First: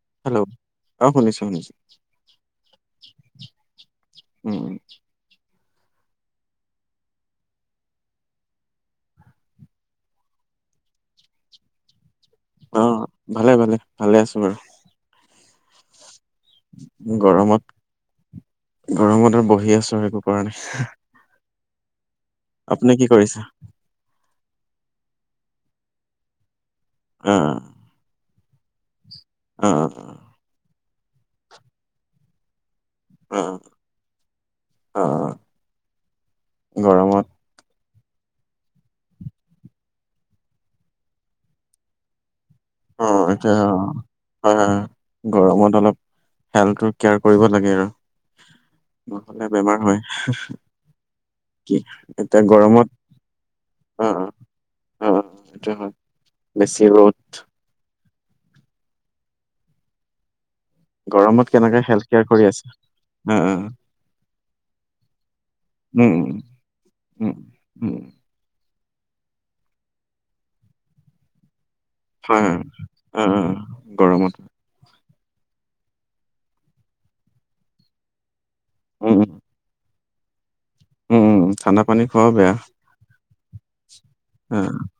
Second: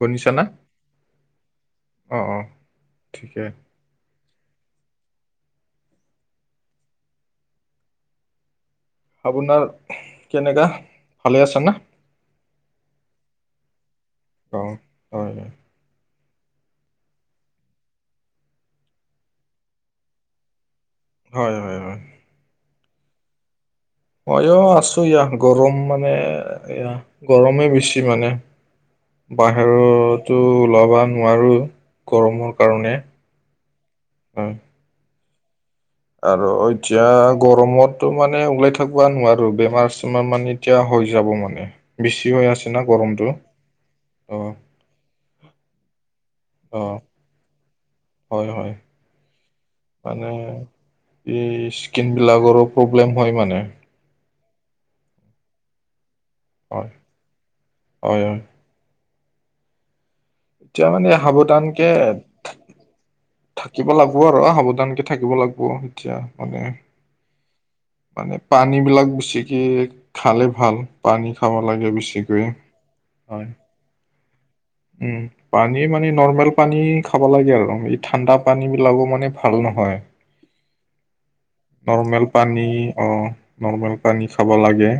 শুনিছা হেল্ল, না? অ, শুনিছোঁ শুনিছোঁ। অ' অ' ঠিকে। উম, উম, আপোনাৰ কেনেকুৱা, ভালে আছেনে? অ, ভালে ভালে। ভালে আছো বাৰু অ, হয় হয়। গৰমত, গৰমত আৰু বহি আছোঁ, একো কৰা নাই। হয় হয় হয়। আপুনি কি কৰিছে? মইয়ো আছো এয়া, গৰম মানে এয়া অ গৰমে বেছি মানে। অ বাহিৰতো ওলাব নোৱাৰোঁ, গৰমত। কাৰণে অ উম, অ, আৰু এতিয়া গৰমত গৰমতো মানে ওলাই থাকিব নোৱাৰোঁ, বেমাৰ-চেমাৰ মানে এতিয়া হৈ যাব মানে। বেছি হৈ আছে। না অ, গৰমটো। এতিয়া অ, অ' হয় হয় গৰমত অলপ হেল্থৰ অ' কেয়াৰ কৰিব লাগে আৰু। হয় হয়। নহ'লে বেমাৰ মানে হয়, এই কি স্কিন এতিয়া বিলাকৰো গৰমত প্ৰব্লেম হয় মানে। অ, অ, অ, সেইটো হয় হয় বেছি ৰ'দ হয় হয়। এতিয়া মানে গৰমত সাৱধান কেনেকে কে, হেল্থ কেয়াৰ কৰি আছে অ অ থাকিব লাগিব। [inaudible] সাৱধানকে থাকিব লাগিব, উম এতিয়া উম মানে। উম উম মানে পানী বিলাক বেছিকে, খালে ভাল। পানী খাব লাগে বেছি। হয় হয়, অ, অ, গৰমত। উম, পানী মানে নৰ্মেল পানী খাব লাগে আৰু। ঠাণ্ডা পানী বিলাকো উম উম মানে ভাল নহয়, উম, উম, উম, ঠাণ্ডা পানী নৰ্মেল খোৱাও বেয়া। পানী অ, নৰ্মেল পানী খাব অ', লাগে,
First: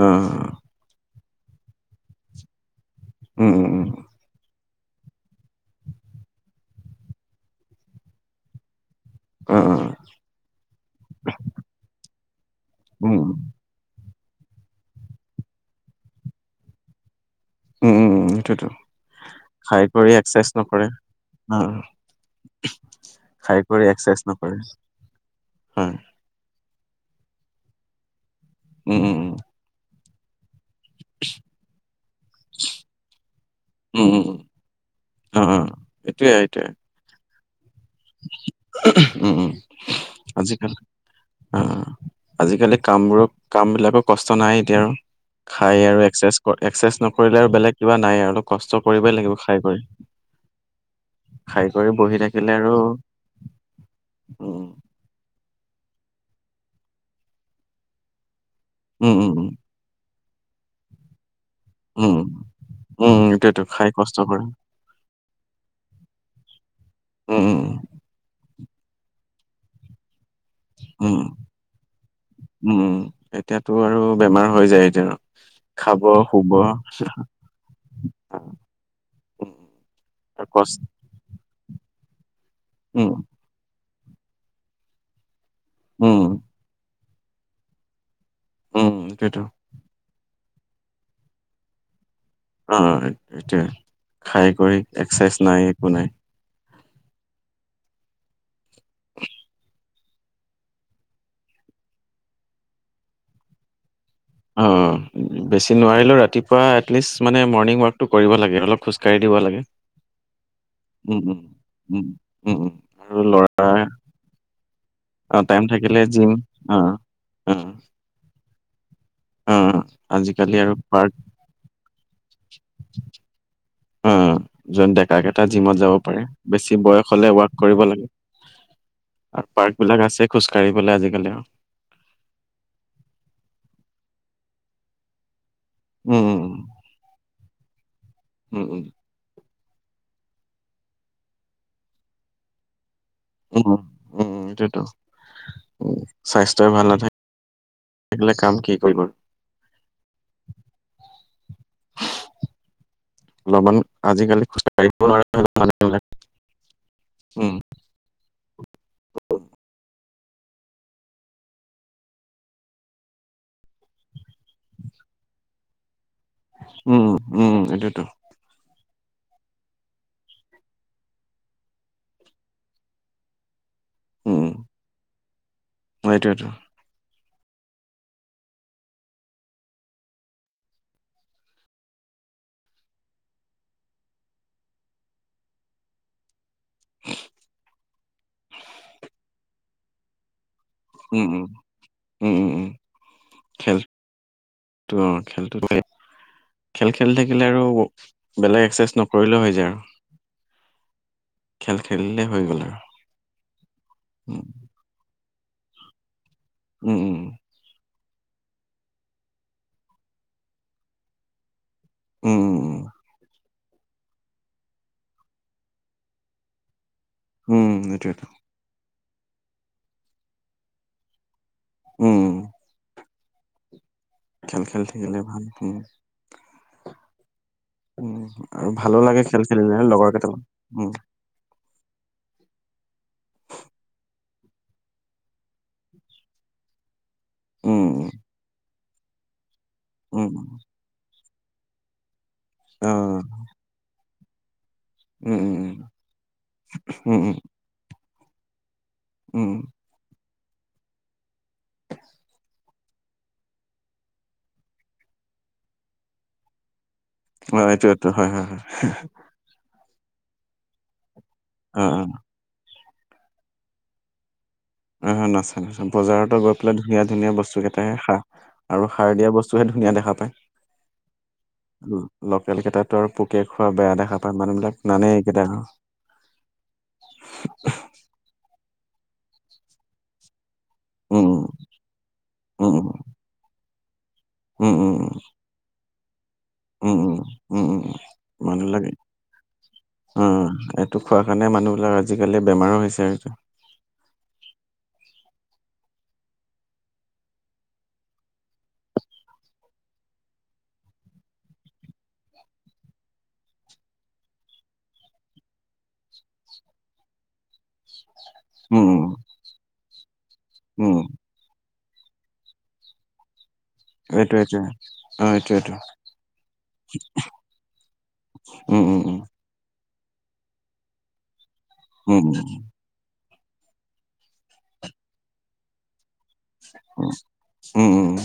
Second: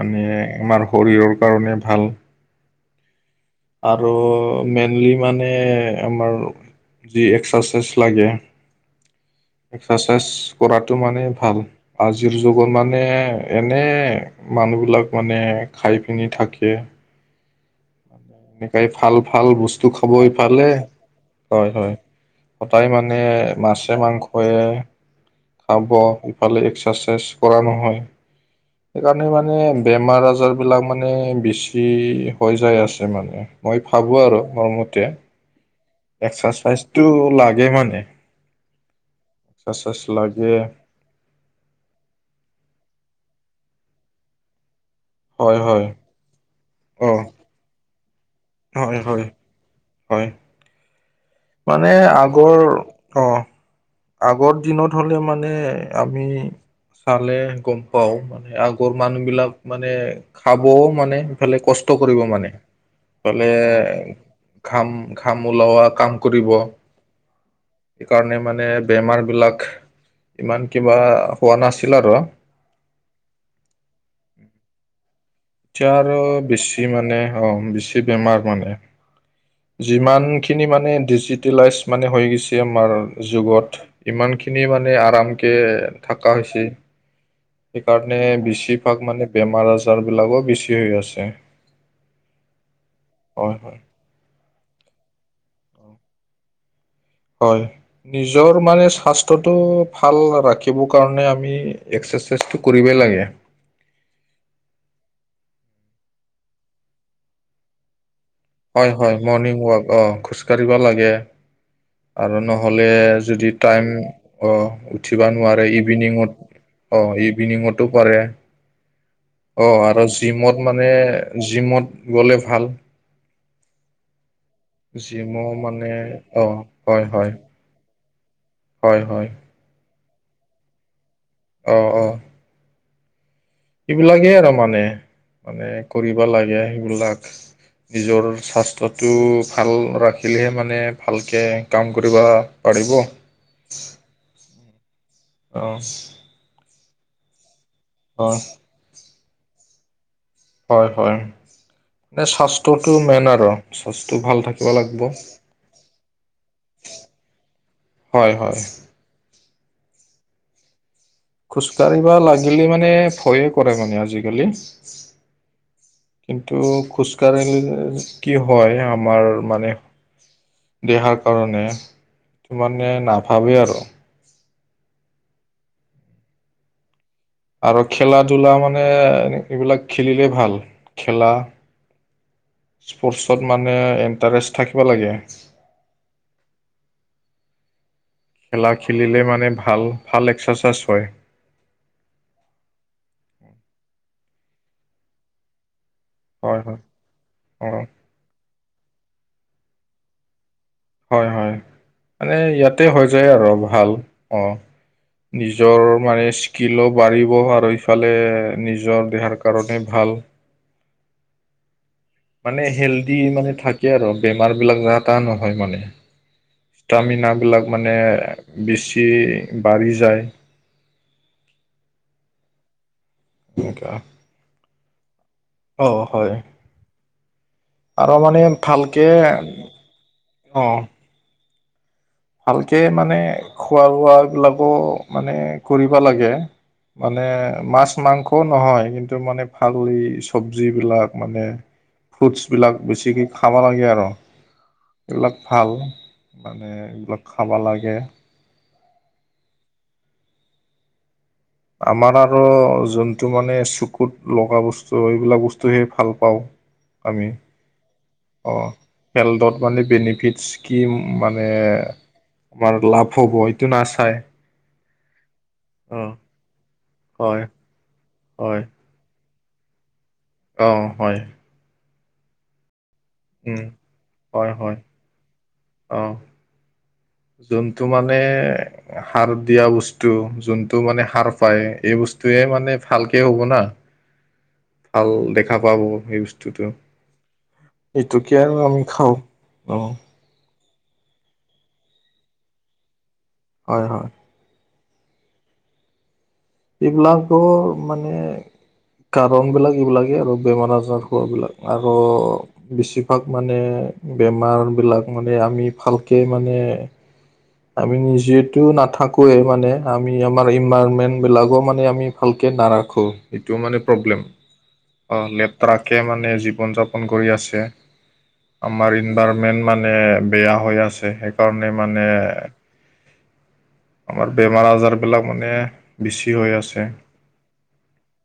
মানে অ', আমাৰ শৰীৰৰ কাৰণে ভাল। উম, উম, উম, আৰু মেইনলি মানে, আমাৰ যি এক্সাৰচাইজ লাগে, অ', অ', এক্সাৰচাইজ কৰাতটো মানে ভাল। আজিৰ যুগত মানে উম, উম, এনে মানুহ বিলাক মানে, খাই পিনি থাকে। উম, উম, উম, সেইটোৱেতো। এনেকাই, ভাল ভাল খাই বস্তু কৰি খাব এক্সাৰচাইজ ইফালে। নকৰে, হয়, অ', হয়, সদায় মানে খাই কৰি মাছে, এক্সাৰচাইজ মাংসই। নকৰে, খাব হয়, ইফালে এক্সাৰচাইজ কৰা নহয়, উম, উম, সেইকাৰণে মানে বেমাৰ-আজাৰ সেইবিলাক মানে, বেছি হৈ যায় আছে মানে, মই উম, ভাবো আৰু মোৰমতে। উম, উম, এইটোৱে, এইটোৱে, এক্সাৰচাইজতটো ও, লাগে মানে। উম, এক্সাৰচাইজ লাগে আজিকালি। উম, আজিকালি কামবোৰক কাম বিলাকৰ কষ্ট নাই এতিয়া আৰু। হয় খাই হয় আৰু একচেছ ক, একচছ অ নকৰিলে আৰু বেলেগ কিবা নাই আৰু। কষ্ট হয় কৰিবই হয় লাগিব, খাই কৰি। হয়। খাই কৰি মানে বহি থাকিলে আগৰ আৰু অ, আগৰ উম, দিনত হ'লে মানে আমি চালে গম পাওঁ, মানে আগ আগৰ উম, উম, উম, মানুহবিলাক মানে খাবওঁ মানে, ইফালে কষ্ট উম, উম, কৰিব মানে। উম, ফালে সেইটোৱেতো খাই কষ্ট কৰে, ঘাম, ঘাম ওলোৱা কাম কৰিব। উম। সেইকাৰণে মানে বেমাৰবিলাক ইমান কিবা উম। হোৱা নাছিল আৰু। উম, এতিয়াটো আৰু বেমাৰ হৈ যায় এতিয়া আৰু। এতিয়া খাব, আৰু শুব বেছি মানে অ', বেছি বেমাৰ মানে। উম, যিমানখিনি কষ্ট মানে ডিজি ইউটিলাইজ মানে হৈ গৈছে আমাৰ উম, যুগত, ইমানখিনি মানে আৰামকে উম, থাকা হৈছে, সেইকাৰণে উম, বেছিভাগ মানে এইটোৱেতো বেমাৰ আজাৰ বিলাকক বেছি হৈ আছে। অ', হয় এইটোয়ে হয় খায় কৰি এক্সাৰচাইজ নাই, একো নাই। হয়। নিজৰ মানে স্বাস্থ্যটো ভাল ৰাখিব কাৰণে আমি এক্সেচাইজটো কৰিবই লাগে। অ', বেছি নোৱাৰিলেও ৰাতিপুৱা এটলিষ্ট মানে মৰ্ণিং ৱাকটো কৰিব লাগ হয়, হয় মৰ্ণিং ৱাক অ', খোজকাঢ়িব লাগে। উম, উম, উম, আৰু উম, উম, নহ'লে আৰু যদি ল'ৰা টাইম অ', উঠিবা অ', টাইম নোৱাৰে, থাকিলে জিম ইভিনিঙত। অ', অ', ইভিনিঙতো পাৰে। অ', আৰু আজিকালি জিমত আৰু মানে পাৰ্ক জিমত গ'লে ভাল। অ', যোন জিমো ডেকাকেটা জিমত মানে যাব পাৰে, অ বেছি হয় বয়স হয় হ'লে ৱৰ্ক কৰিব লাগে। হয়, হয়। পাৰ্কবিলাক আছে, খোজ কাঢ়িবলৈ আজিকালি। অ', অ'। সিবিলাকেই আৰু মানে, মানে কৰিব উম লাগে সেইবিলাক নিজৰ উম উম স্বাস্থ্যটো ভাল ৰাখিলেহে মানে ভালকে কাম কৰিব পাৰিব। উম, উম, এইটোয়েটো অ'। স্বাস্থ্যই ভাল নাথাকিলে হয় কাম কি কৰিব। হয়, হয়। মানে স্বাস্থ্যটো মেইন আৰু অলপমান স্বাস্থ্যটো আজিকালি ভাল খোজ থাকিব কাঢ়িব লাগব। নোৱাৰা হৈ গ'ল মানুহবিলাক উম হয়, হয়। খোজকাঢ়িবা লাগিলে মানে ভয়ে কৰে মানে আজিকালি। কিন্তু উম খোজ উম কাঢ়িলে এইটোতো কি হয়, আমাৰ মানে দেহাৰ কাৰণে তামানে নাভাবে আৰু। উম। হেইটোয়েটো। আৰু খেলা ধূলা মানে, এইবিলাক খেলিলে ভাল খেলা। স্পৰ্টছত মানে এণ্টাৰেষ্ট থাকিব লাগে। [inaudible] খেলা খেলিলে মানে ভাল, ভাল এক্সেচাইজ হয়। উম, উম, উম, উম, উম, খেলটো অ', খেলটো হয় [inaudible] হয় খেল খেলি থাকিলে আৰু অ বেলেগ এক্সাচাইজ নকৰিলেও হৈ যায় আৰু। হয়, হয়, খেল খেলিলে মানে হৈ গ'ল আৰু ইয়াতে হৈ যায় আৰু ভাল অ'। নিজৰ মানে স্কিলো উম উম উম বাঢ়িব আৰু সিফালে নিজৰ দেহাৰ কাৰণে ভাল। উম মানে উম হেল্ডি মানে থাকে আৰু, বেমাৰ বিলাক যা তা নহয় মানে। সেইটো আমি না উম বিলাক উম মানে এইটোৱেতো বেছি বাঢ়ি যায়। উম। এনেকা খেল খেলি থাকিলে ভাল। উম অঁ হয়। উম আৰু মানে আৰু ভালো ভালকে লাগে খেল খেলিলে লগৰ কেইটামান অ'। উম ভালকে মানে খোৱা লোৱা বিলাকো মানে কৰিব লাগে। মানে মাছ উম মাংসও নহয়, কিন্তু মানে ভাল এই উম উম চব্জি বিলাক মানে ফ্ৰুটছবিলাক অ বেছিকে খাব লাগে আৰু। এইবিলাক উম ভাল, উম মানে উম এইবিলাক উম খাব লাগে। উম। আমাৰ আৰু যোনটো মানে চকুত লগা বস্তু এইবিলাক বস্তুহে ভাল পাওঁ। আমি হয়, সেইটোৱে। এইটো অঁ হেল্থত মানে বনিফিট স্কিম মানে অ আমাৰ লাভ হ'ব এইটো নাচায়। অ' নাচায় নাচয়, অ বজাৰতে গৈ পেলাই ধুনীয়া ধুনীয়া হয় বস্তু কেইটাহে সা হয় আৰু সাৰ দিয়া বস্তুহে ধুনীয়া দেখা পায়। অঁ হয়। লোকেল কেইটাতো আৰু পোকে উম খোৱা বেয়া দেখা পায় হয় মানুহ হয় বিলাক নানেই এইকেইটা আৰু। অ যোনটো মানে সাৰ দিয়া বস্তু, যোন মানে সাৰ উম পায় এই বস্তুয়ে মানে উম ভালকে হ'ব না। উম উম ভাল দেখা পাওঁ বহু সেই বস্তুটো, উম উম উম উম এইটোকে আৰু মানুহ আমি লাগে খাওঁ অ'। অ' এইটো খোৱাৰ কাৰণে মানুহবিলাক আজিকালি বেমাৰো হৈছে আৰু। হয়, হয়। এইবিলাকো মানে কাৰণবিলাক এইবিলাকেই আৰু বেমাৰ আজাৰ হোৱাবিলাক। আৰু বেছিভাগ মানে বেমাৰ বিলাক মানে আমি ভালকে মানে আমি নিজেটো উম উম নাথাকোয়ে মানে আমি আমাৰ উম, ইনভাৰমেন্ট বিলাকো মানে আমি ভালকে নাৰাখো। এইটো মানে প্ৰব্লেম। এইটো এইটোৱে অ এইটো এইটো লেট্ৰাকে মানে জীৱন যাপন কৰি আছে। উম, আমাৰ উম, উম, ইনভাইৰমেন্ট মানে বেয়া হৈ আছে। সেইকাৰণে মানে উম, আমাৰ বেমাৰ আজাৰবিলাক মানে বেছি হৈ আছে। উম, উম, উম,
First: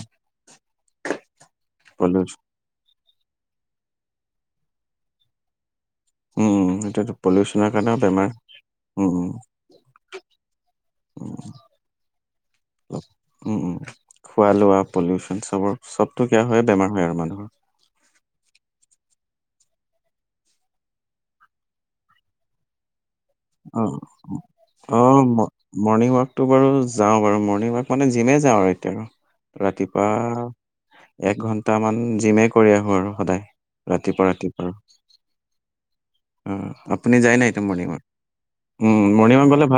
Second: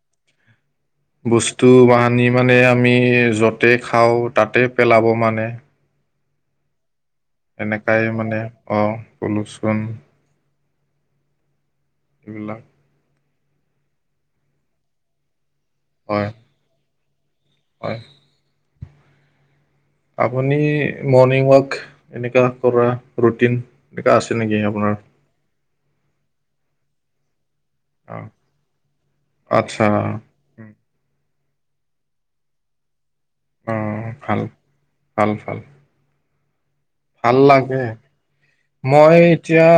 বস্তু বাহানি পলিউচ মানে আমি য'ত তেই খাওঁ তাতে পেলাব মানে। উম, সেইটোৱেইটো, পলিউচনৰ কাৰণে এনেকাই বেমাৰ মানে অঁ উম। পলুচন উম। এইবিলাক। অলপ, উম উম। খোৱা লোৱা পলিউচন চবৰ চবটো হয় সেইয়া হৈ বেমাৰ হয় আৰু মানুহৰ। হয়। আপুনি মৰ্ণিং ৱাক এনেকুৱা কৰা ৰুটিন এনেকুৱা আছে নেকি আপোনাৰ? অলপ ম মৰ্ণিং ৱাকটো বাৰু যাওঁ বাৰু, মৰ্ণিং ৱাক মানে অঁ জিমেই যাওঁ আৰু এতিয়া আৰু। আচ্ছা ৰাতিপুৱা এক ঘন্টামান জিমে কৰি আহো আৰু সদায় অঁ ৰাতিপুৱা ভাল ৰাতিপুৱা। ভাল ভাল। অ আপুনি ভাল যায় নাই নে এতিয়া লাগে মৰ্নিং ৱাকত। মই এতিয়া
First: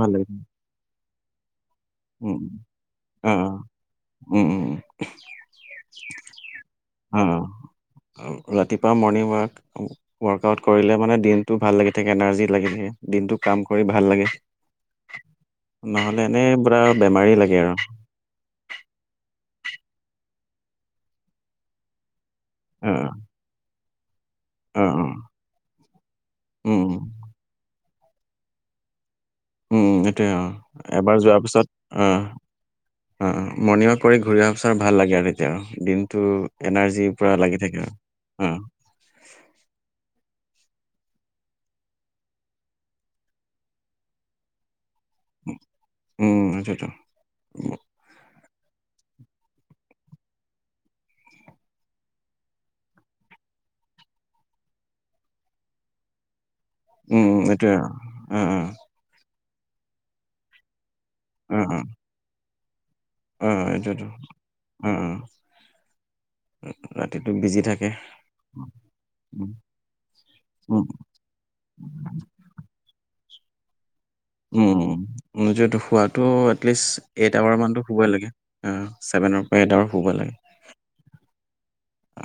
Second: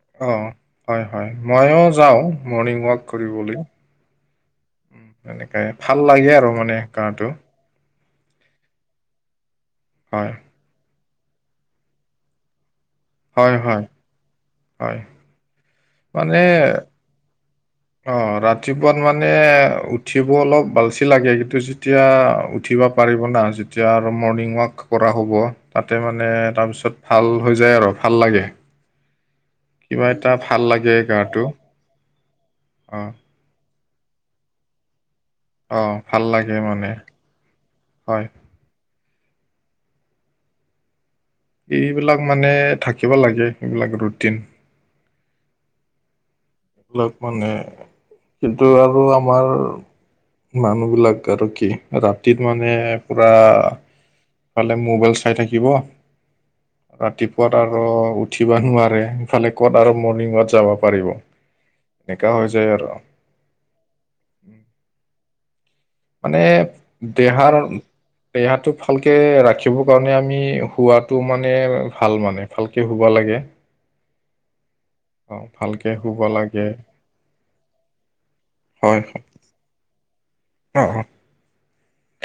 ভাল লাগে অহ হয় হয় ময়ো যাওঁ উম, মৰ্ণিং ৱাক অ', কৰিবলৈ। উম উম। এনেকাই ভাল লাগে আৰু মানে গাটো। আৰু ৰাতিপুৱা মৰ্ণিং ৱাক হয়। ৱাক কৰিলে মানে দিনটো ভাল লাগি থাকে এনাৰজি লাগি থাকে। দিনটো হয় কাম হয় কৰি ভাল লাগে হয় নহলে এনে পুৰা বেমাৰী লাগে আৰু। অ ৰাতিপুৱাত মানে উঠিব অলপ আলচি লাগে কিন্তু যেতিয়া উঠিব অ পাৰিব না যেতিয়া আৰু মৰ্ণিং অ ৱাক অ কৰা হ'ব। তাতে মানে উম তাৰপিছত উম ভাল হৈ যায় আৰু ভাল লাগে। উম কিবা এইটোৱে এটা অ ভাল এবাৰ যোৱাৰ পিছত আহ। অ। অহ অহ মৰ্নিং ৱাক কৰি ঘূৰি অহাৰ পাছত ভাল লাগে আৰু। এতিয়া অঁ ভাল লাগে দিনতটো মানে এনাৰ্জি পোৰা লাগি থাকে হয় আৰু অ। এইবিলাক মানে থাকিব লাগে এইবিলাক ৰুটিন। উম। সেইটোৱেতো এইবিলাক মানে উম কিন্তু আৰু আমাৰ মানুহ বিলাক আৰু কি ৰাতিত মানে পুৰা এফালে মোবাইল চাই থাকিব। উম ৰাতিপুৱাত এইটোৱে আৰু অ উঠিব অ নোৱাৰে ইফালে ক'ত আৰু মৰ্ণিং ৱাক যাব পাৰিব। অ [unintelligible] অ। বেকা হৈ যায় আৰু। অ এইটোৱেটো অহ অহ। মানে দেহাৰ বিজি থাকে দেহাটো ভালকে উম ৰাখিবৰ কাৰণে আমি উম শোৱাটো মানে ভাল মানে। ভালকে শুব লাগে। উম অ উম এইটো ভালকে শুব শোৱাটো লাগে এটলিষ্ট এইট আৱাৰ মানতো শুবই লাগে। অ চভেনৰ পৰা এইট আৱাৰ শুবই লাগে। অহ।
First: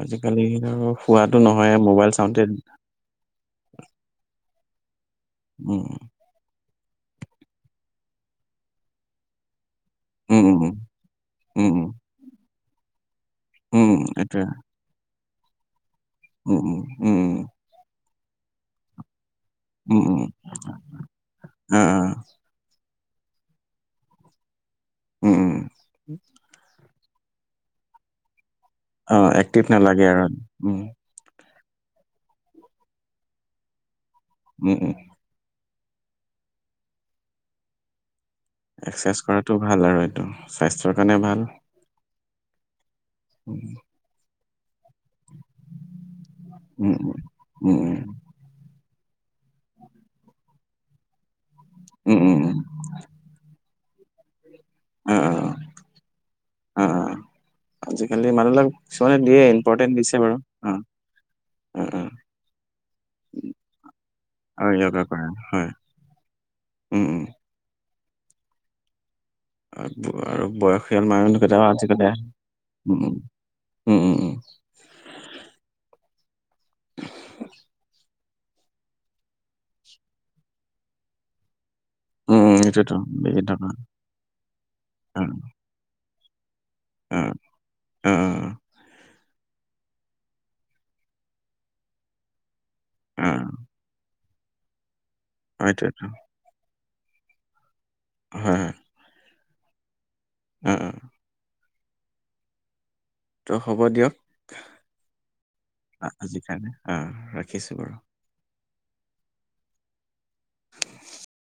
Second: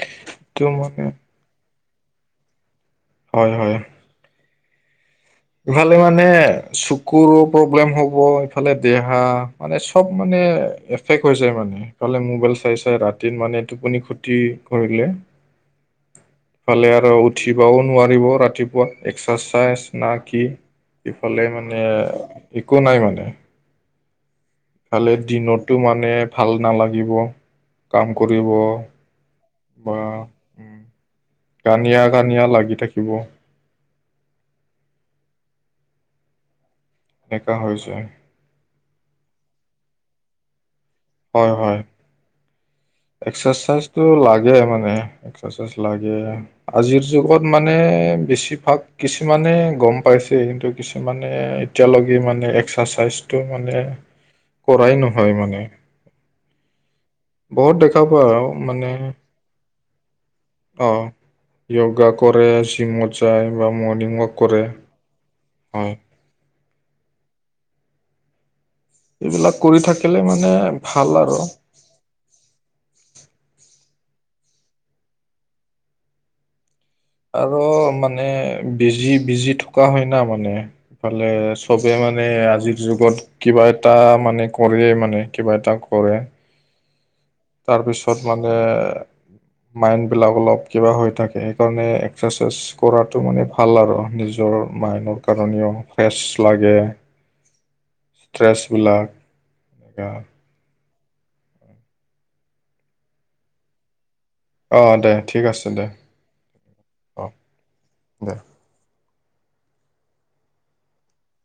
আজিকালি মানে শোৱাটো নহয় মোবাইল চাওঁতে হয় হয়। উম, ইফালে মানে চকুৰো প্ৰব্লেম হ'ব ইফালে দেহা। মানে চব মানে উম, উম, এফেক হৈ যায় উম, মানে উম, অকলে মোবাইল চাই চাই ৰাতি। মানে উম, টোপনি খতি এইটোৱে কৰিলে উম, উম, ইফালে আৰু উম, উঠিবও নোৱাৰিব ৰাতিপুৱা এক্সাৰচাইজ উম, না উম, কি ইফালে অ', মানে অ', একো নাই মানে। ইফালে উম, উম, দিনতো মানে ভাল নালাগিব কাম কৰিব। অ এক্টিভ বা নালাগে আৰু উ। উম, কানিয়া কানিয়া লাগি থাকিব। উম উম। ডেকা হৈ যায়। এক্সেচাইজ কৰাটো ভাল আৰু এইটো স্বাস্থ্যৰ কাৰণে ভাল। উম, এক্সেচাইজটো লাগে মানে এক্সেচাইজ লাগে। উম, আজিৰ যুগত মানে উম, বেছিভাগ কিছুমানে গম পাইছে, কিন্তু কিছুমানে এতিয়ালৈকে উম, উম, মানে উম, এক্স [unintelligible] চাইজটো মানে কৰাই নহয় মানে। আ, বহুত দেখা আজি-কালি পাওঁ আৰু মানুহবিলাক মানে কিছুমানে দিয়ে ইম্পৰ্টেণ্ট দিছে বাৰু, অ'। অ', অ'। য়গা কৰে, শ্ৰীমত যায় বা মৰ্ণিং ৱাক কৰে। আৰু য়োগা কৰা হয়। উম, উম। এইবিলাক কৰি আত-ব থাকিলে আৰু মানে বয়সীয়াল ভাল আৰু মানুহকিটাও আজি-কালি, উম, উম। উম, উম, উম। আৰু মানে বিজি, বিজি থকা হয় ন মানে। ইফালে চবে মানে উম, উম, আজিৰ এইটোৱেতো যুগত বিজি থকা কিবা এটা মানে কৰেই মানে কিবা এটা কৰে। উ তাৰপিছত মানে মাইণ্ডবিলাক অলপ কিবা হৈ থাকে সেইকাৰণে এক্সেচাইজ কৰাটো মানে ভাল আৰু নিজৰ মাইনৰ অ', কাৰণেও এইটোৱেতো ফ্ৰেছ লাগে। হয়, ষ্ট্ৰেছবিলাক এইয়া উ, উ। ত' হ'ব দিয়ক অ দে ঠিক আছে দে আ-আজি কাৰণে, অ' ৰাখিছো বাৰু। দে